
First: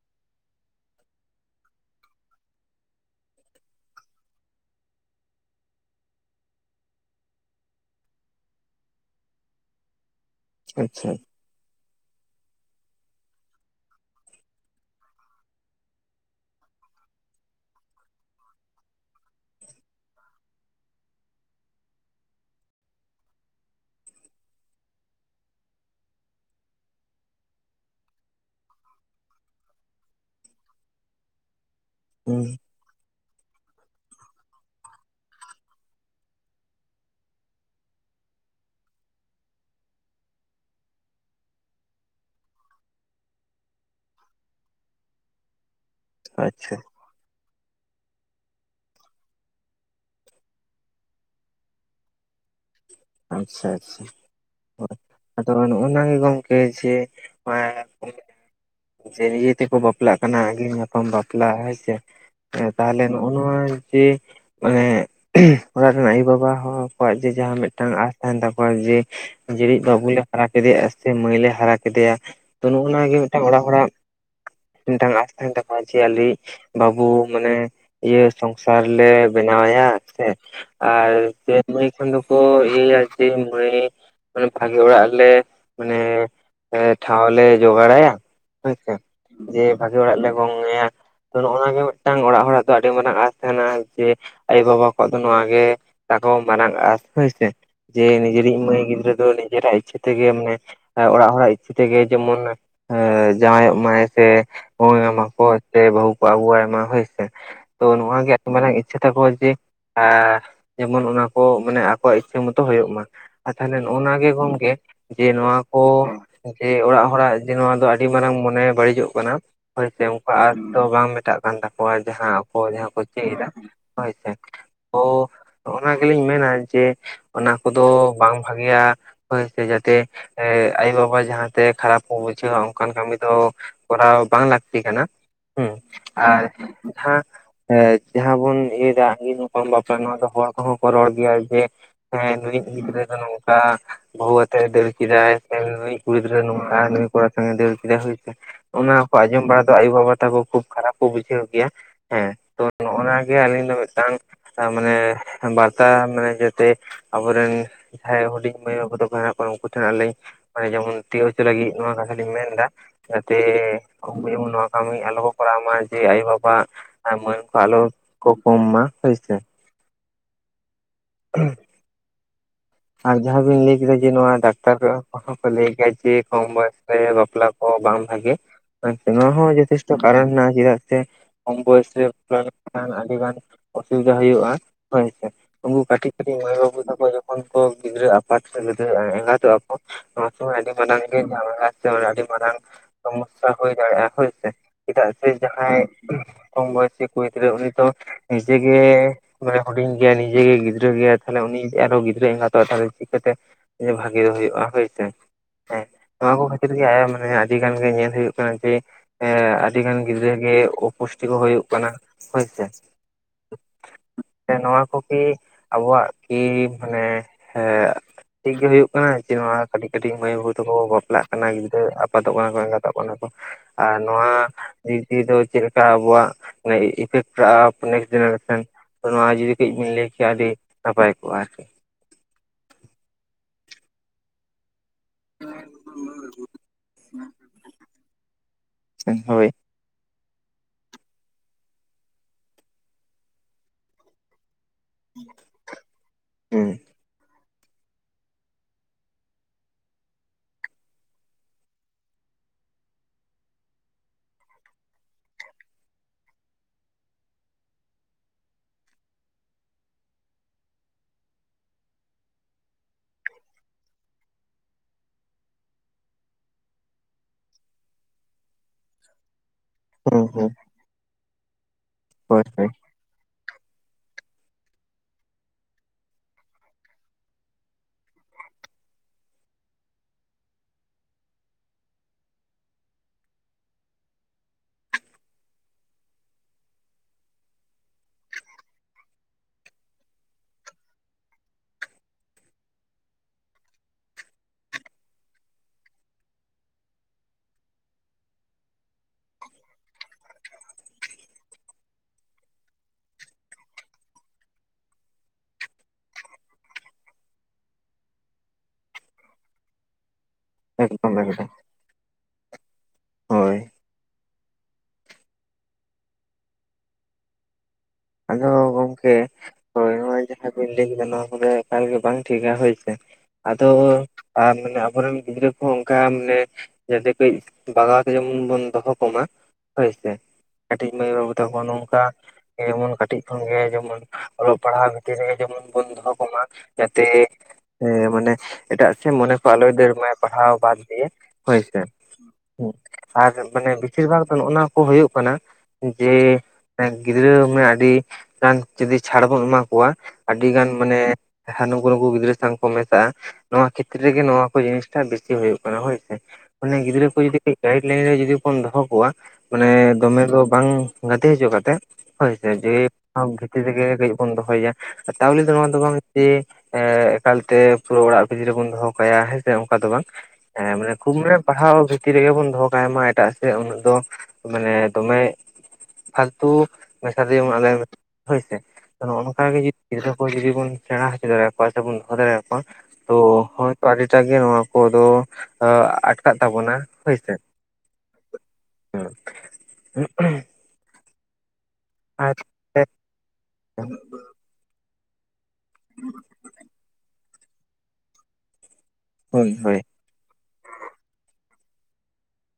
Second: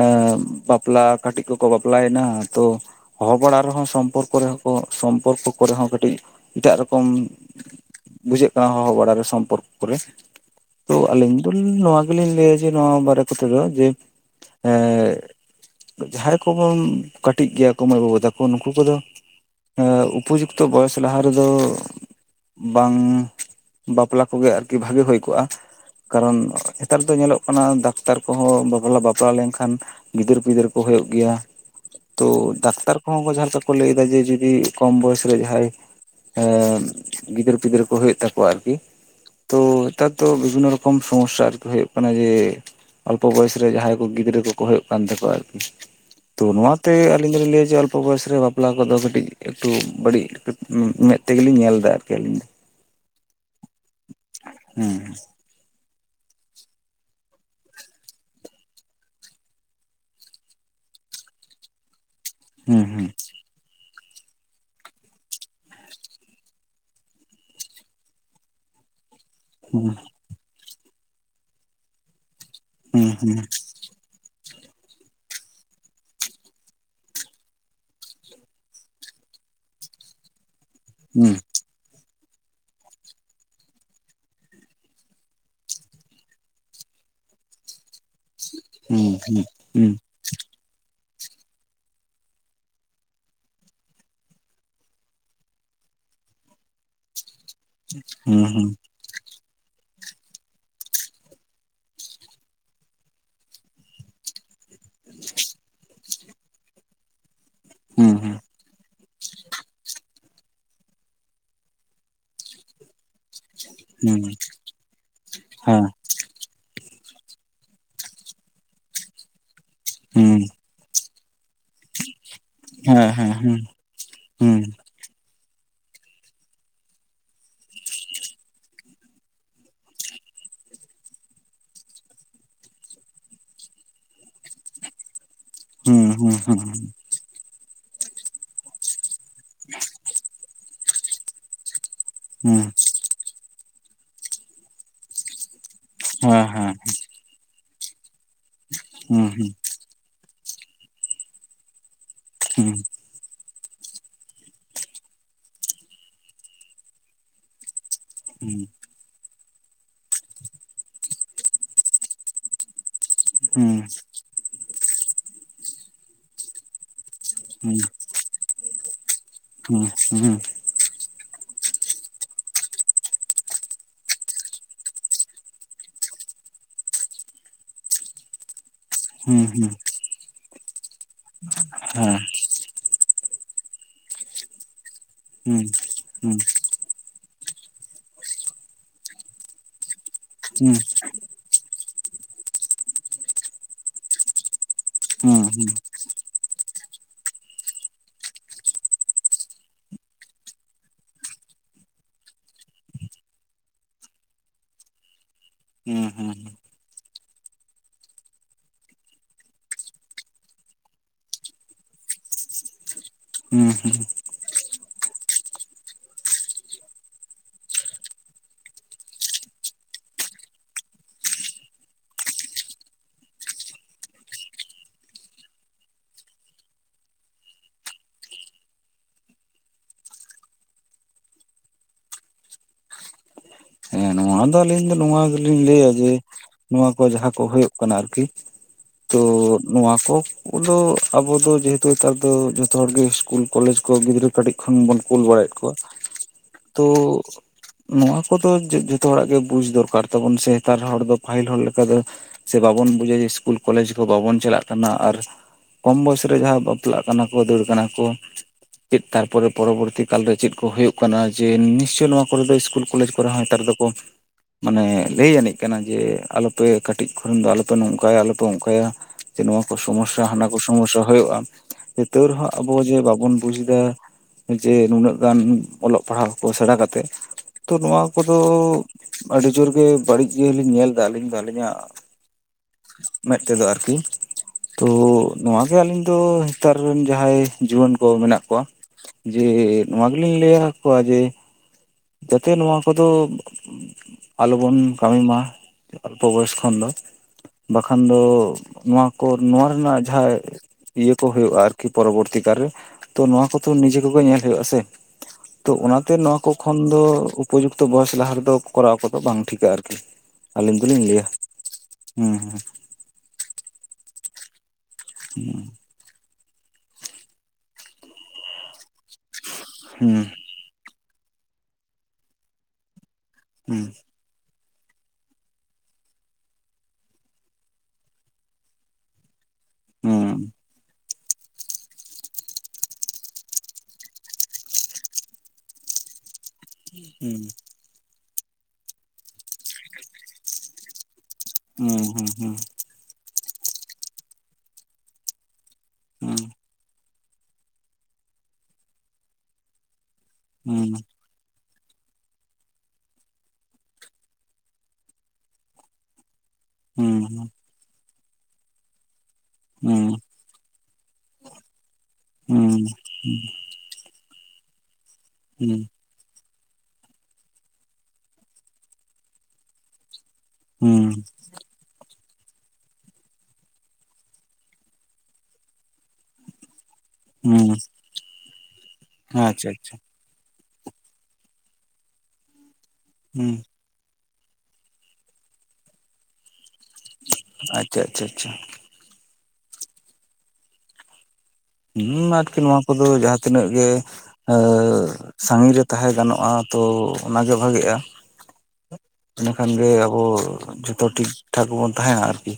ᱮ ᱵᱟᱯᱞᱟ ᱠᱟᱹᱴᱤᱡ ᱠᱚᱠᱚ ᱵᱟᱯᱞᱟᱭ ᱮᱱᱟ ᱛᱚ ᱚᱲᱟᱜ ᱨᱮᱦᱚᱸ ᱥᱚᱢᱯᱚᱨᱠᱚ ᱨᱮᱦᱚᱸ ᱥᱚᱢᱯᱚᱨᱠᱚ ᱠᱚᱨᱮ ᱦᱚᱸ ᱠᱟᱹᱴᱤᱡ ᱮᱴᱟᱜ ᱨᱚᱠᱚᱢ ᱵᱩᱡᱷᱟᱹᱜ ᱠᱟᱱᱟ ᱦᱚᱦᱚ ᱵᱟᱲᱟᱨ ᱨᱮ ᱥᱚᱢᱯᱚᱨᱠᱚ ᱠᱚᱨᱮ ᱟᱪᱪᱷᱟ ᱛᱚ ᱟᱪᱪᱷᱟ ᱟᱹᱞᱤᱧ ᱱᱚᱶᱟ ᱜᱮᱞᱤᱧ ᱞᱟᱹᱭᱟ ᱡᱮ ᱱᱚᱶᱟ ᱵᱟᱨᱮ ᱠᱚᱛᱮ ᱫᱚ ᱡᱮ ᱮ ᱡᱟᱦᱟᱸᱭ ᱠᱚᱵᱚᱱ ᱠᱟᱹᱴᱤᱡ ᱜᱮᱭᱟ ᱠᱚ ᱢᱟᱹᱭ ᱵᱟᱹᱵᱩ ᱛᱟᱠᱚ ᱱᱩᱠᱩ ᱠᱚᱫᱚ ᱩᱯᱚᱡᱩᱠᱛᱚ ᱵᱚᱭᱮᱥ ᱞᱟᱦᱟ ᱨᱮᱫᱚ ᱵᱟᱝ ᱵᱟᱯᱞᱟ ᱠᱚᱜᱮ ᱟᱨᱠᱤ ᱵᱷᱟᱹᱜᱤ ᱦᱩᱭ ᱠᱚᱜᱼᱟ ᱠᱟᱨᱚᱱ ᱱᱮᱛᱟᱨ ᱫᱚ ᱧᱮᱞᱚᱜ ᱠᱟᱱᱟ ᱰᱟᱠᱛᱟᱨ ᱠᱚᱦᱚᱸ ᱵᱟᱯᱞᱟ ᱵᱟᱯᱞᱟ ᱞᱮᱱᱠᱷᱟᱱ ᱜᱤᱫᱟᱹᱨ ᱯᱤᱫᱟᱹᱨ ᱠᱚ ᱦᱩᱭᱩᱜ ᱜᱮᱭᱟ ᱛᱚ ᱦᱩᱸ ᱰᱟᱠᱛᱟᱨ ᱡᱟᱦᱟᱸ ᱞᱮᱠᱟ ᱠᱚ ᱞᱟᱹᱭ ᱫᱟ ᱡᱮ ᱡᱚᱫᱤ ᱠᱚᱢ ᱵᱚᱭᱮᱥ ᱨᱮ ᱡᱟᱦᱟᱸᱭ ᱜᱤᱫᱽᱟᱹᱨᱟᱹ ᱯᱤᱫᱽᱟᱹᱨᱟᱹ ᱠᱚ ᱦᱩᱭᱩᱜ ᱛᱟᱠᱚᱣᱟ ᱟᱨᱠᱤ ᱛᱚ ᱱᱮᱛᱟᱨ ᱫᱚ ᱵᱤᱵᱷᱤᱱᱱᱚ ᱨᱚᱠᱚᱢ ᱥᱚᱢᱚᱥᱟ ᱦᱩᱭᱩᱜ ᱠᱟᱱᱟ ᱡᱮ ᱚᱞᱯᱚ ᱵᱚᱭᱮᱥ ᱨᱮ ᱡᱟᱦᱟᱸᱭ ᱠᱚ ᱜᱤᱫᱽᱨᱟᱹ ᱠᱚᱠᱚ ᱦᱩᱭᱩᱜ ᱠᱟᱱ ᱛᱟᱠᱚᱣᱟ ᱟᱨᱠᱤ ᱛᱚ ᱟᱪᱪᱷᱟ ᱱᱚᱶᱟᱛᱮ ᱟᱹᱞᱤᱧ ᱫᱚᱞᱤᱧ ᱞᱟᱹᱭᱟ ᱡᱮ ᱚᱞ ᱚᱞᱯᱚ ᱵᱚᱭᱮᱥ ᱨᱮ ᱵᱟᱯᱞᱟ ᱠᱚᱫᱚ ᱠᱟᱹᱴᱤᱡ ᱮᱠᱴᱩ ᱵᱟᱹᱲᱤᱡ ᱢᱮᱫ ᱛᱮᱜᱮᱞᱤᱧ ᱧᱮᱞ ᱮᱫᱟ ᱟᱨᱠᱤ ᱟᱹᱞᱤᱧ ᱫᱚ [inaudible] ᱟᱪᱪᱷᱟ ᱟᱪᱷᱟ ᱦᱳᱭ ᱟᱫᱚ ᱱᱚᱜᱱᱟ ᱜᱮ ᱜᱚᱝᱠᱮ ᱡᱮ ᱡᱮ ᱤᱭᱟᱹ ᱛᱮᱠᱚ ᱵᱟᱯᱞᱟᱜ ᱠᱟᱱᱟ ᱟᱜᱤᱞ ᱧᱟᱯᱟᱢ ᱵᱟᱯᱞᱟ ᱦᱮᱸ ᱥᱮ ᱦᱩᱸ ᱛᱟᱦᱞᱮ ᱱᱚᱜᱼᱚ ᱱᱚᱶᱟ ᱡᱮ ᱢᱟᱱᱮ ᱚᱲᱟᱜ ᱨᱮᱱ ᱟᱭᱳᱵᱟᱵᱟ ᱦᱚᱲ ᱠᱚᱣᱟᱜ ᱡᱮ ᱡᱟᱦᱟᱸ ᱢᱤᱫ ᱢᱤᱫ ᱴᱟᱝ ᱟᱥ ᱛᱟᱦᱮᱱ ᱛᱟᱠᱚᱣᱟ ᱡᱮ ᱡᱮᱨᱤᱡ ᱵᱟᱹᱵᱩᱞ ᱞᱮ ᱦᱟᱨᱟ ᱠᱮᱫᱮᱭᱟ ᱥᱮ ᱢᱟᱹᱭᱞᱮ ᱦᱟᱨᱟ ᱠᱮᱫᱮᱭᱟ ᱛᱚ ᱱᱚᱜ ᱚᱭ ᱦᱩᱸ ᱱᱚᱶᱟ ᱜᱮ ᱢᱤᱫ ᱦᱩᱸ ᱦᱩᱸ ᱴᱟᱝ ᱚᱲᱟᱜ ᱦᱚᱲᱟᱜ ᱢᱤᱫ ᱴᱟᱝ ᱟᱥ ᱛᱟᱦᱮᱱ ᱛᱟᱠᱚᱣᱟ ᱡᱮ ᱟᱞᱮ ᱵᱟᱹᱵᱩ ᱢᱟᱱᱮ ᱤᱭᱟᱹ ᱥᱚᱝᱥᱟᱨ ᱞᱮ ᱵᱮᱱᱟᱣᱭᱟ ᱥᱮ ᱟᱨ ᱢᱟᱹᱭ ᱠᱷᱚᱱ ᱫᱟ ᱠᱚ ᱤᱭᱟᱹᱟ ᱡᱮ ᱢᱟᱹᱭ ᱢᱟᱱᱮ ᱵᱷᱟᱜᱮ ᱚᱲᱟᱜ ᱨᱮᱞᱮ ᱢᱟᱱᱮ ᱮ ᱴᱷᱟᱶ ᱞᱮ ᱡᱚᱜᱟᱲᱟᱭᱟ᱾ ᱦᱳᱭ ᱥᱮ ᱦᱩᱸ ᱦᱩᱸ ᱡᱮ ᱦᱩᱸ ᱦᱩᱸ ᱵᱷᱟᱜᱮ ᱚᱲᱟᱜ ᱞᱮ ᱜᱚᱝ ᱢᱮᱭᱟ᱾ ᱛᱚ ᱱᱚᱜ ᱚᱭ ᱱᱚᱶᱟ ᱜᱮ ᱢᱤᱫ ᱴᱟᱝ ᱚᱲᱟᱜ ᱦᱚᱲᱟᱜ ᱫᱚ ᱟᱹᱰᱤ ᱢᱟᱨᱟᱝ ᱟᱸᱥ ᱛᱟᱦᱮᱱᱟ ᱡᱮ ᱟᱭᱳ-ᱵᱟᱵᱟ ᱠᱚ ᱫᱚ ᱱᱚᱶᱟ ᱜᱮ ᱛᱟᱠᱚ ᱢᱟᱨᱟᱝᱼᱟ ᱦᱳᱭ ᱥᱮ ᱡᱮ ᱦᱩᱸ ᱱᱤᱡᱮᱨᱤᱡ ᱦᱩᱸ ᱢᱟᱹᱭ ᱜᱤᱫᱽᱨᱟᱹ ᱫᱚ ᱱᱤᱡᱮᱨᱟᱜ ᱤᱪᱪᱷᱟᱹ ᱛᱮᱜᱮ ᱢᱟᱱᱮ ᱚᱲᱟᱜ ᱦᱚᱲᱟᱜ ᱤᱪᱪᱷᱟᱹ ᱛᱮᱜᱮ ᱡᱮᱢᱚᱱ ᱮ ᱡᱟᱶᱟᱭᱚᱸᱜ ᱢᱟᱭ ᱥᱮ ᱦᱳᱭ ᱟᱢ ᱠᱚ ᱥᱮ ᱵᱟᱹᱦᱩ ᱠᱚ ᱟᱜᱩ ᱟᱭᱢᱟ ᱥᱮ ᱛᱚ ᱦᱩᱸ ᱱᱚᱶᱟ ᱜᱮ ᱢᱟᱨᱟᱝ ᱤᱪᱪᱷᱟᱹ ᱛᱟᱠᱚᱣᱟ ᱡᱮ ᱡᱮᱢᱚᱱ ᱚᱱᱟ ᱠᱚ ᱢᱟᱱᱮ ᱟᱠᱚᱣᱟᱜ ᱥᱮ ᱢᱚᱛᱚ ᱦᱩᱭᱩᱜ ᱢᱟ, ᱛᱟᱦᱚᱞᱮ ᱱᱚᱜᱼᱱᱟ ᱦᱩᱸ ᱦᱩᱸ ᱦᱩᱸ ᱜᱮ ᱜᱚᱢᱠᱮ ᱡᱮ ᱱᱚᱣᱟ ᱠᱚ ᱦᱮᱸ ᱡᱮ ᱚᱲᱟᱜ ᱦᱚᱲᱟᱜ ᱡᱮ ᱱᱚᱣᱟ ᱫᱚ ᱟᱹᱰᱤ ᱢᱟᱨᱟᱝ ᱢᱚᱱᱮ ᱵᱟᱹᱲᱤᱡᱚᱜ ᱠᱟᱱᱟ ᱾ ᱦᱳᱭ ᱥᱮ ᱩᱱᱠᱩᱣᱟᱜ ᱦᱩᱸ ᱟᱥ ᱫᱚ ᱵᱟᱝ ᱢᱮᱴᱟᱜ ᱠᱟᱱ ᱛᱟᱠᱚᱣᱟ, ᱡᱟᱦᱟᱸ ᱟᱠᱚ ᱡᱟᱦᱟᱸ ᱠᱚ ᱦᱮᱸ ᱪᱟᱹᱭ ᱦᱮᱸ ᱫᱟ ᱦᱩᱸ ᱾ ᱦᱳᱭ ᱥᱮ ᱦᱩᱸ ᱛᱚ ᱚᱱᱟ ᱜᱮᱞᱤᱧ ᱢᱮᱱᱟ, ᱡᱮ ᱚᱱᱟ ᱠᱚᱫᱚ ᱵᱟᱝ ᱵᱷᱟᱜᱮᱭᱟ ᱾ ᱦᱳᱭ ᱥᱮ ᱡᱟᱛᱮ ᱮᱸ ᱟᱭᱳ ᱵᱟᱵᱟ ᱡᱟᱦᱟᱸᱛᱮ ᱠᱷᱟᱨᱟᱯ ᱠᱚ ᱵᱩᱡᱷᱟᱹᱣᱟ ᱚᱝᱠᱟᱱ ᱠᱟᱹᱢᱤ ᱫᱚ ᱠᱚᱨᱟᱣ ᱵᱟᱝ ᱞᱟᱹᱠᱛᱤ ᱠᱟᱱᱟ, ᱦᱩᱸ ᱟᱨ ᱡᱟᱦᱟᱸ ᱮ ᱡᱟᱦᱟᱸ ᱵᱚᱱ ᱤᱭᱟᱹᱭ ᱫᱟᱜ ᱟᱺᱜᱤᱨ ᱧᱟᱯᱟᱢ ᱵᱟᱯᱞᱟ ᱱᱚᱣᱟ ᱫᱚ, ᱦᱚᱲ ᱠᱚᱦᱚᱸ ᱠᱚ ᱨᱚᱲ ᱜᱮᱭᱟ ᱡᱮ ᱦᱮᱸ ᱱᱩᱭᱤᱡ ᱠᱩᱲᱤ ᱜᱤᱫᱽᱨᱟᱹ ᱫᱚ ᱱᱚᱝᱠᱟ ᱵᱟᱹᱦᱩ ᱟᱛᱮᱜ ᱮ ᱫᱟᱹᱲ ᱠᱮᱫᱟᱭ ᱱᱩᱭ ᱠᱩᱲᱤ ᱜᱤᱫᱽᱨᱟᱹ ᱱᱚᱝᱠᱟ ᱱᱩᱭ ᱠᱚᱲᱟ ᱥᱚᱝᱜᱮ ᱫᱟᱹᱲ ᱠᱮᱫᱟ, ᱦᱳᱭ ᱥᱮ ᱚᱱᱟ ᱠᱚ ᱟᱸᱡᱚᱢ ᱵᱟᱲᱟ ᱛᱚ ᱟᱭᱳᱵᱟᱵᱟ ᱛᱟᱠᱚ ᱠᱷᱩᱵ ᱠᱷᱟᱨᱟᱯ ᱠᱚ ᱵᱩᱡᱷᱟᱹᱣ ᱜᱮᱭᱟ᱾ ᱦᱩᱸ ᱞᱟᱹᱭᱟ ᱟᱹᱞᱤᱧ ᱫᱚ ᱢᱤᱫᱴᱟᱝ ᱢᱟᱱᱮ ᱵᱟᱨᱛᱟ ᱢᱟᱱᱮ ᱡᱟᱛᱮ ᱟᱵᱚᱨᱮᱱ ᱡᱟᱦᱟᱸᱭ ᱦᱩᱰᱤᱧ ᱢᱟᱹᱭ ᱵᱟᱵᱩ ᱛᱟᱠᱚ ᱦᱮᱱᱟᱜ ᱦᱳᱭ ᱩᱝᱠᱩ ᱴᱷᱮᱱ ᱟᱹᱞᱤᱧ ᱦᱚᱸᱜᱼᱚᱭ ᱡᱮᱢᱚᱱ ᱛᱤᱭᱳᱜ ᱦᱚᱪᱚ ᱞᱟᱹᱜᱤᱜ ᱱᱚᱣᱟ ᱠᱟᱛᱷᱟ ᱞᱤᱧ ᱢᱮᱱ ᱫᱟ᱾ ᱡᱟᱛᱮ ᱩᱱᱠᱩ ᱡᱮᱢᱚᱱ ᱱᱚᱣᱟ ᱠᱟᱹᱢᱤ ᱟᱞᱚ ᱠᱚ ᱠᱚᱨᱟᱣ ᱢᱟ ᱡᱮ ᱟᱭᱳᱵᱟᱵᱟ ᱟᱨ ᱢᱟᱹᱱ ᱠᱚ ᱟᱞᱚ ᱠᱚ ᱠᱚᱢ ᱢᱟ ᱦᱳᱭ ᱥᱮ, [unintelligible] [unintelligible] ᱟᱨ ᱡᱟᱦᱟᱸ ᱵᱤᱱ ᱞᱟᱹᱭ ᱠᱮᱫᱟ ᱡᱮ, ᱱᱚᱣᱟ ᱰᱟᱠᱛᱟᱨ ᱠᱚᱦᱚᱸ ᱠᱚ ᱞᱟᱹᱭ ᱠᱮᱭᱟ ᱡᱮ ᱠᱚᱢ ᱵᱚᱭᱮᱥ ᱨᱮ ᱵᱟᱯᱞᱟ ᱠᱚ ᱵᱟᱝ ᱵᱷᱟᱜᱮ᱾ ᱦᱳᱭ ᱥᱮ ᱱᱚᱣᱟ ᱦᱚᱸ ᱡᱚᱛᱷᱮᱥᱴ ᱠᱟᱨᱚᱱ ᱦᱮᱱᱟᱜᱼᱟ, ᱪᱮᱫᱟᱜ ᱥᱮ ᱠᱚᱢ ᱵᱚᱭᱚᱥ ᱨᱮ ᱠᱷᱟᱱ ᱟᱹᱰᱤ ᱜᱟᱱ ᱚᱥᱩᱵᱤᱫᱟ ᱦᱩᱭᱩᱜᱼᱟ᱾ ᱦᱳᱭᱥᱮ ᱩᱝᱠᱩ ᱠᱟᱹᱴᱤᱜ ᱠᱟᱹᱴᱤᱜ ᱢᱟᱹᱭ ᱵᱟᱹᱵᱩ ᱛᱟᱠᱚ ᱡᱚ ᱠᱚ ᱜᱤᱫᱽᱨᱟᱹ ᱟᱯᱟᱛ ᱥᱮ ᱜᱤᱫᱽᱨᱟᱹ ᱮᱸᱜᱟᱛᱚᱜᱼᱟ ᱠᱚ, ᱱᱚᱣᱟ ᱥᱚᱝᱜᱮ ᱥᱚᱝᱜᱮ ᱟᱹᱰᱤ ᱢᱟᱨᱟᱝ ᱡᱷᱟᱢᱮᱞᱟ ᱥᱮ ᱟᱹᱰᱤ ᱢᱟᱨᱟᱝ ᱥᱚᱢᱚᱥᱥᱟ ᱦᱩᱭ ᱫᱟᱲᱮᱜᱼᱟ᱾ ᱦᱳᱭ ᱥᱮ ᱪᱤᱫᱟᱜ ᱥᱮ ᱡᱟᱦᱟᱸᱭ ᱠᱚᱢ ᱵᱚᱭᱮᱥᱤ ᱠᱩᱲᱤᱫᱽᱨᱟᱹ ᱩᱱᱤ ᱫᱚ ᱱᱤᱡᱮᱜ ᱜᱮ ᱩᱱᱟᱹᱜ ᱮ ᱦᱩᱰᱤᱧ ᱜᱮᱭᱟᱭ ᱱᱤᱡᱮ ᱜᱮ ᱜᱤᱫᱽᱨᱟᱹ ᱜᱮᱭᱟ ᱛᱟᱦᱚᱞᱮ ᱩᱱᱤ ᱟᱨᱚ ᱜᱤ ᱜᱤᱫᱽᱨᱟᱹ ᱮᱸᱜᱟᱛᱚᱜᱼᱟᱭ ᱛᱟᱦᱚᱞᱮ ᱪᱤᱠᱟᱹᱛᱮ ᱵᱷᱟᱹᱜᱮ ᱫᱚ ᱦᱩᱭᱩᱜᱼᱟ, ᱦᱳᱭᱥᱮ ᱦᱮᱸ ᱱᱚᱣᱟ ᱠᱚ ᱠᱷᱟᱹᱛᱤᱨ ᱜᱮ ᱟᱭᱚ ᱢᱟᱱᱮ ᱟᱹᱰᱤ ᱜᱟᱱ ᱜᱮ ᱧᱮᱞ ᱦᱩᱭᱩᱜ ᱠᱟᱱᱟ ᱡᱮ ᱮ ᱟᱹᱰᱤᱜᱟᱱ ᱜᱤᱫᱽᱨᱟᱹ ᱜᱮ ᱚᱯᱩᱥᱴᱤ ᱠᱚ ᱦᱩᱭᱩᱜ ᱠᱟᱱᱟ ᱦᱳᱭᱥᱮ᱾ ᱦᱩᱸ ᱦᱩᱸ ᱦᱩᱸ ᱱᱚᱣᱟ ᱠᱚ ᱠᱤ ᱟᱵᱚᱣᱟᱜ ᱠᱤ ᱢᱟᱱᱮ ᱦᱮ ᱴᱷᱤᱠ ᱜᱮ ᱦᱩᱭᱩᱜ ᱠᱟᱱᱟ ᱡᱮ, ᱱᱚᱣᱟ ᱠᱟᱹᱴᱤᱡ ᱠᱟᱹᱴᱤᱡ ᱢᱟᱹᱭ, ᱵᱟᱹᱵᱩ ᱛᱟᱠᱚ ᱠᱚ ᱵᱟᱯᱞᱟᱜ ᱠᱟᱱᱟ ᱜᱤᱫᱽᱨᱟᱹ ᱟᱯᱟᱛᱚᱜ ᱠᱟᱱᱟ ᱠᱚ ᱮᱸᱜᱟᱛᱚᱜ ᱠᱟᱱᱟ ᱠᱚ? ᱟᱨ ᱱᱚᱣᱟ ᱱᱤᱨᱫᱤ ᱫᱚ ᱪᱮᱫ ᱞᱮᱠᱟ ᱟᱵᱚᱣᱟᱜ, ᱢᱟᱱᱮ ᱤᱯᱷᱮᱠᱴᱟ ᱟᱯᱱᱮᱠ ᱡᱮᱱᱟᱨᱮᱥᱮᱱ ᱛᱚ ᱱᱚᱣᱟ ᱡᱩᱫᱤ ᱠᱟᱹᱡ ᱵᱤᱱ ᱞᱟᱹᱭ ᱠᱮᱭᱟ ᱟᱹᱰᱤ ᱱᱟᱯᱟᱭ ᱠᱚᱜᱼᱟ ᱟᱨᱠᱤ᱾ ᱦᱮᱸ ᱱᱚᱣᱟ ᱫᱚ ᱟᱹᱞᱤᱧ ᱫᱚ ᱱᱚᱣᱟ ᱫᱚᱤᱧ ᱞᱟᱹᱭᱟ ᱡᱮ ᱱᱚᱣᱟ ᱠᱚ ᱡᱟᱦᱟᱸ ᱠᱚ ᱦᱩᱭᱩᱜ ᱠᱟᱱᱟ ᱟᱨᱠᱤ ᱦᱳᱭ ᱛᱚ ᱱᱚᱣᱟ ᱠᱚ᱾ ᱠᱚ ᱫᱚ ᱟᱵᱚ ᱫᱚ ᱡᱮᱦᱮᱛᱩ ᱱᱮᱛᱟᱨ ᱫᱚ, ᱡᱚᱛᱚ ᱦᱚᱲᱜᱮ ᱥᱤᱥᱠᱩᱞ ᱠᱚᱞᱮᱡᱽ ᱠᱚ ᱜᱤᱫᱽᱨᱟᱹ ᱠᱟᱹᱴᱤᱡ ᱠᱷᱚᱱ ᱵᱚᱱ ᱠᱩᱞ ᱵᱟᱲᱟᱭᱮᱫ ᱠᱚᱣᱟ ᱦᱩᱸ ᱛᱚ ᱱᱚᱣᱟ ᱠᱚᱫᱚ ᱡᱚ ᱡᱚ ᱡᱚᱛᱚᱣᱟᱜ ᱜᱮ ᱵᱩᱡ ᱫᱚᱨᱠᱟᱨ ᱛᱟᱵᱚᱱ ᱥᱮ, ᱱᱮᱛᱟᱨ ᱦᱚᱲ ᱫᱚ ᱯᱟᱹᱦᱤᱞ ᱦᱚᱲ ᱞᱮᱠᱟ ᱫᱚ ᱥᱮ ᱵᱟᱵᱚᱱ ᱵᱩᱡᱟ ᱥᱠᱩᱞ ᱠᱚᱞᱮᱡᱽ ᱠᱚ ᱵᱟᱵᱚᱱ ᱪᱟᱞᱟᱜ ᱠᱟᱱᱟ ᱟᱨ ᱠᱚᱢ ᱵᱚᱭᱚᱥ ᱨᱮ ᱡᱟᱦᱟᱸ ᱵᱟᱯᱞᱟᱜ ᱠᱟᱱᱟ ᱠᱚ ᱫᱟᱹᱲ ᱠᱟᱱᱟ ᱠᱚ ᱪᱮᱫ ᱛᱟᱨᱯᱚᱨᱮ ᱯᱚᱨᱚᱵᱚᱨᱛᱤ ᱠᱟᱞᱨᱮ ᱪᱮᱫ ᱠᱚ ᱦᱩᱭᱩᱜ ᱠᱟᱱᱟ, ᱡᱮ ᱱᱤᱥᱪᱚᱭ ᱱᱚᱣᱟ ᱠᱚᱨᱮ ᱫᱚ ᱤᱥᱠᱩᱞ ᱠᱚᱞᱮᱡᱽ ᱠᱚᱨᱮ ᱦᱚᱸ ᱱᱮᱛᱟᱨ ᱫᱚ ᱠᱚ ᱢᱟᱱᱮ ᱞᱟᱹᱭ ᱟᱹᱱᱤᱡ ᱠᱟᱱᱟ ᱡᱮ, ᱟᱞᱚᱯᱮ ᱠᱟᱹᱴᱤᱡ ᱠᱷᱚᱱ ᱫᱚ ᱟᱞᱚᱯᱮ ᱱᱚᱝᱠᱟᱭᱟ ᱟᱞᱚᱯᱮ ᱚᱝᱠᱟᱭᱟ᱾ ᱡᱮ ᱱᱚᱣᱟ ᱠᱚ ᱥᱚᱢᱚᱥᱥᱟ ᱦᱩᱸ ᱦᱟᱱᱟ ᱦᱩᱸ ᱠᱚ ᱥᱚᱢᱚᱥᱥᱟ ᱦᱳᱭᱳᱜᱼᱟ᱾ ᱛᱟᱹᱣ ᱦᱳᱭ ᱨᱮᱦᱚᱸ ᱦᱳᱭ ᱟᱵᱚ ᱡᱮ ᱵᱟᱵᱚᱱ ᱵᱩᱡᱫᱟ ᱡᱮ, ᱱᱩᱱᱟᱹᱜ ᱜᱟᱱ ᱚᱞᱚᱜ ᱯᱟᱲᱦᱟᱣ ᱠᱚ ᱥᱮᱬᱟ ᱠᱟᱛᱮᱜ᱾ ᱛᱚ ᱱᱚᱣᱟ ᱠᱚᱫᱚ ᱟᱹᱰᱤ ᱡᱳᱨ ᱜᱮ ᱵᱟᱹᱲᱤᱡ ᱜᱮᱞᱤᱧ ᱧᱮᱞ ᱨᱫᱟ ᱟᱹᱞᱤᱧ ᱫᱚ ᱟᱹᱞᱤᱧᱟᱜ ᱢᱮᱫ ᱛᱮᱫᱚ ᱟᱨᱠᱤ᱾ ᱛᱚ ᱱᱚᱣᱟ ᱜᱮ ᱟᱹᱞᱤᱧ ᱫᱚ ᱱᱮᱛᱟᱨ ᱨᱮᱱ ᱡᱟᱦᱟᱸᱭ ᱡᱩᱣᱟᱹᱱ ᱠᱚ ᱢᱮᱱᱟᱜ ᱠᱚᱣᱟ ᱡᱮ ᱱᱚᱣᱟ ᱜᱮᱞᱤᱧ ᱞᱟᱹᱭ ᱟᱠᱚᱣᱟ ᱡᱮ ᱡᱟᱛᱮ ᱱᱚᱣᱟ ᱠᱚᱫᱚ ᱟᱞᱚᱵᱚᱱ ᱠᱟᱹᱢᱤ ᱢᱟ ᱚᱞᱯᱚ ᱵᱚᱭᱚᱥ ᱠᱷᱚᱱ ᱫᱚ᱾ ᱵᱟᱠᱷᱟᱱ ᱫᱚ ᱱᱚᱣᱟ ᱠᱚ ᱱᱚᱣᱟ ᱨᱮᱱᱟᱜ ᱡᱟᱦᱟᱸ ᱤᱭᱟᱹ ᱠᱚ ᱦᱳᱭᱳᱜᱼᱟ ᱟᱨᱠᱤ ᱯᱚᱨᱚᱵᱚᱨᱛᱤ ᱠᱟᱞᱨᱮ ᱛᱚ ᱱᱚᱣᱟ ᱠᱚᱛᱚ ᱱᱤᱡᱮ ᱠᱚᱜᱮ ᱧᱮᱞ ᱦᱳᱭᱳᱜ-ᱟ ᱥᱮ ᱛᱚ ᱚᱱᱟᱛᱮ ᱱᱚᱣᱟ ᱠᱚ ᱛᱚᱠᱷᱚᱱ ᱫᱚ ᱩᱯᱚᱡᱩᱠᱛᱚ ᱵᱚᱭᱮᱥ ᱞᱟᱦᱟ ᱨᱮᱫᱚ ᱠᱚᱨᱟᱣ ᱠᱚᱫᱚ ᱵᱟᱝ ᱴᱷᱤᱠᱟ ᱟᱨᱠᱤ ᱟᱹᱞᱤᱧ ᱫᱚᱞᱤᱧ ᱮᱠᱫᱚᱢ ᱞᱟᱹᱭᱟ, ᱮᱠᱫᱚᱢ ᱦᱮᱸ ᱦᱮᱸ᱾ ᱦᱳᱭ [unintelligible] ᱟᱫᱚ ᱜᱚᱝᱠᱮ ᱦᱳᱭ ᱦᱩᱸ ᱱᱚᱸᱜᱚᱭ ᱡᱟᱦᱟᱸ ᱵᱤᱱ ᱞᱟᱹᱭ ᱠᱮᱫᱟ ᱱᱚᱣᱟ ᱠᱚᱫᱚ ᱮᱠᱟᱞ ᱜᱮ ᱵᱟᱝ ᱴᱷᱤᱠᱟ ᱦᱳᱭ ᱥᱮ ᱟᱫᱚ ᱦᱩᱸ ᱟᱨ ᱢᱟᱱᱮ ᱟᱵᱚ ᱨᱮᱱ ᱜᱤᱫᱽᱨᱟᱹ ᱠᱚᱦᱚᱸ ᱚᱱᱠᱟ ᱢᱟᱱᱮ ᱡᱟᱛᱮ ᱠᱟᱹᱡ ᱵᱟᱜᱟᱣ ᱛᱮ ᱡᱮᱢᱚᱱ ᱵᱚᱱ ᱫᱚᱦᱚ ᱠᱚᱢᱟ ᱦᱳᱭ ᱥᱮ ᱦᱩᱸ ᱠᱟᱹᱴᱤᱡ ᱢᱟᱹᱭ ᱵᱟᱹᱵᱩ ᱛᱟᱠᱚ ᱱᱚᱝᱠᱟ ᱡᱮᱢᱚᱱ ᱠᱟᱹᱴᱤᱡ ᱠᱷᱚᱱᱜᱮ ᱡᱮᱢᱚᱱ ᱚᱞᱚᱜ ᱯᱟᱲᱦᱟᱜ ᱵᱷᱤᱛᱤᱨ ᱨᱮᱜᱮ ᱡᱮᱢᱚᱱ ᱵᱚᱱ ᱫᱚᱦᱚ ᱠᱚᱢᱟ ᱡᱟᱛᱮ ᱦᱩᱸ ᱦᱮᱸ ᱢᱟᱱᱮ ᱮᱴᱟᱜ ᱥᱮᱫ ᱢᱚᱱᱮ ᱠᱚ ᱟᱞᱚᱭ ᱫᱟᱹᱲ ᱢᱟ ᱯᱟᱲᱦᱟᱣ ᱵᱟᱫ ᱫᱤᱭᱮ᱾ ᱦᱳᱭ ᱥᱮ ᱦᱩᱸ ᱦᱩᱸ ᱦᱩᱸ ᱟᱨ ᱢᱟᱱᱮ ᱵᱤᱥᱤᱨ ᱵᱷᱟᱜᱽ ᱫᱚ ᱱᱚᱜᱚ ᱱᱚᱣᱟ ᱠᱚ ᱦᱳᱭᱳᱜ ᱠᱟᱱᱟ ᱡᱮ ᱜᱤᱫᱽᱨᱟᱹ ᱢᱟᱱᱮ ᱟᱹᱰᱤ ᱜᱟᱱ ᱡᱚᱫᱤ ᱪᱷᱟᱲ ᱵᱚᱱ ᱮᱢᱟ ᱠᱚᱣᱟ ᱟᱹᱰᱤ ᱜᱟᱱ ᱦᱩᱸ ᱦᱩᱸ ᱢᱟᱱᱮ ᱦᱟᱹᱱᱠᱩ ᱱᱟᱠᱩ ᱜᱤᱫᱽᱨᱟᱹ ᱥᱟᱣ ᱠᱚ ᱢᱮᱥᱟᱜᱼᱟ ᱱᱚᱣᱟ ᱠᱷᱮᱛᱨᱮ ᱜᱮ ᱱᱚᱣᱟ ᱠᱚ ᱡᱤᱱᱤᱥᱴᱟᱜ ᱵᱮᱥᱤ ᱦᱳᱭᱳᱜ ᱠᱟᱱᱟ ᱦᱳᱭᱥᱮ ᱢᱟᱱᱮ ᱜᱤᱫᱽᱨᱟᱹ ᱠᱚ ᱡᱩᱫᱤ ᱦᱩᱸ ᱠᱟᱹᱡ ᱜᱟᱭᱤᱰ ᱞᱟᱭᱤᱱ ᱨᱮ ᱡᱩᱫᱤ ᱵᱚᱱ ᱫᱚᱦᱚ ᱠᱚᱣᱟ ᱢᱟᱱᱮ ᱫᱚᱢᱮ ᱫᱚ ᱵᱟᱝ ᱜᱟᱛᱮ ᱦᱚᱪᱚ ᱠᱟᱛᱮᱫ ᱡᱮ [unintelligible] ᱵᱷᱤᱛᱤᱨ ᱨᱮᱜᱮ ᱠᱟᱹᱡ ᱵᱚᱱ ᱫᱚᱦᱚᱭ ᱮᱭᱟ ᱛᱟᱵᱚᱞᱮ ᱫᱚ ᱱᱚᱣᱟ ᱦᱩᱸ ᱫᱚ ᱦᱩᱸ ᱵᱟᱝ ᱡᱮ ᱮᱠᱟᱞᱛᱮ ᱯᱩᱨᱟᱹ ᱚᱲᱟᱜ ᱵᱷᱤᱛᱤᱨ ᱨᱮᱵᱚᱱ ᱫᱚᱦᱚ ᱠᱟᱭᱟ ᱦᱮᱸᱥᱮ ᱚᱱᱠᱟ ᱫᱚ ᱵᱟᱝ ᱦᱮᱸ ᱢᱟᱱᱮ ᱦᱩᱸ ᱠᱷᱩᱢ ᱨᱮ ᱯᱟᱲᱦᱟᱣ ᱵᱷᱤᱛᱤᱨ ᱨᱮᱜᱮ ᱵᱚᱱ ᱫᱚᱦᱚ ᱠᱟᱭ ᱢᱟ ᱮᱴᱟᱜ ᱥᱮᱫ ᱩᱱᱟᱹᱜ ᱫᱚ ᱢᱟᱱᱮ ᱫᱚᱢᱮ ᱯᱷᱟᱞᱛᱩ ᱢᱮᱥᱟ ᱫᱚ ᱡᱮᱢᱚᱱ ᱦᱩᱸ ᱟᱞᱚᱭ ᱢᱮᱥᱟᱜ [unintelligible] ᱦᱳᱭ ᱥᱮ ᱱᱚᱜᱼᱚ ᱱᱚᱝᱠᱟ ᱜᱮ ᱟᱪᱪᱷᱟ ᱡᱩᱫᱤ ᱟᱪᱪᱷᱟ ᱜᱤᱫᱽᱨᱟᱹ [inaudible] ᱠᱚ ᱡᱩᱫᱤ ᱵᱚᱱ ᱥᱮᱬᱟ ᱦᱚᱪᱚ ᱫᱟᱲᱮ ᱟᱠᱚᱣᱟ ᱥᱮᱵᱚᱱ ᱫᱚᱦᱚ ᱫᱟᱲᱮ ᱟᱠᱚᱣᱟ ᱛᱚ ᱦᱩᱸ [unintelligible] ᱛᱚ ᱟᱹᱰᱤᱴᱟᱜ ᱜᱮ ᱱᱚᱣᱟ ᱠᱚᱫᱚ ᱟᱴᱠᱟᱜ ᱛᱟᱵᱚᱱᱟ᱾ ᱟᱪᱪᱷᱟ ᱟᱪᱪᱷᱟ ᱟᱪᱪᱷᱟ᱾ ᱦᱮᱸ᱾ [unintelligible] ᱟᱨᱠᱤ ᱱᱚᱣᱟ ᱠᱚᱫᱚ ᱡᱟᱦᱟᱸ ᱛᱤᱱᱟᱹᱜ ᱜᱮ ᱥᱟᱺᱜᱤᱧ ᱨᱮ ᱛᱟᱦᱮᱸ ᱜᱟᱱᱚᱜᱼᱟ ᱛᱚ ᱚᱱᱟᱜᱮ ᱵᱷᱟᱜᱮᱜᱼᱟ ᱦᱳᱭ ᱤᱱᱟᱹᱠᱷᱟᱱ ᱦᱳᱭ ᱜᱮ ᱟᱵᱚ [unintelligible] ᱡᱷᱚᱛᱚ ᱴᱷᱤᱠ ᱴᱷᱟᱠ ᱵᱚᱱ ᱛᱟᱦᱮᱱᱟ ᱟᱨᱠᱤ᱾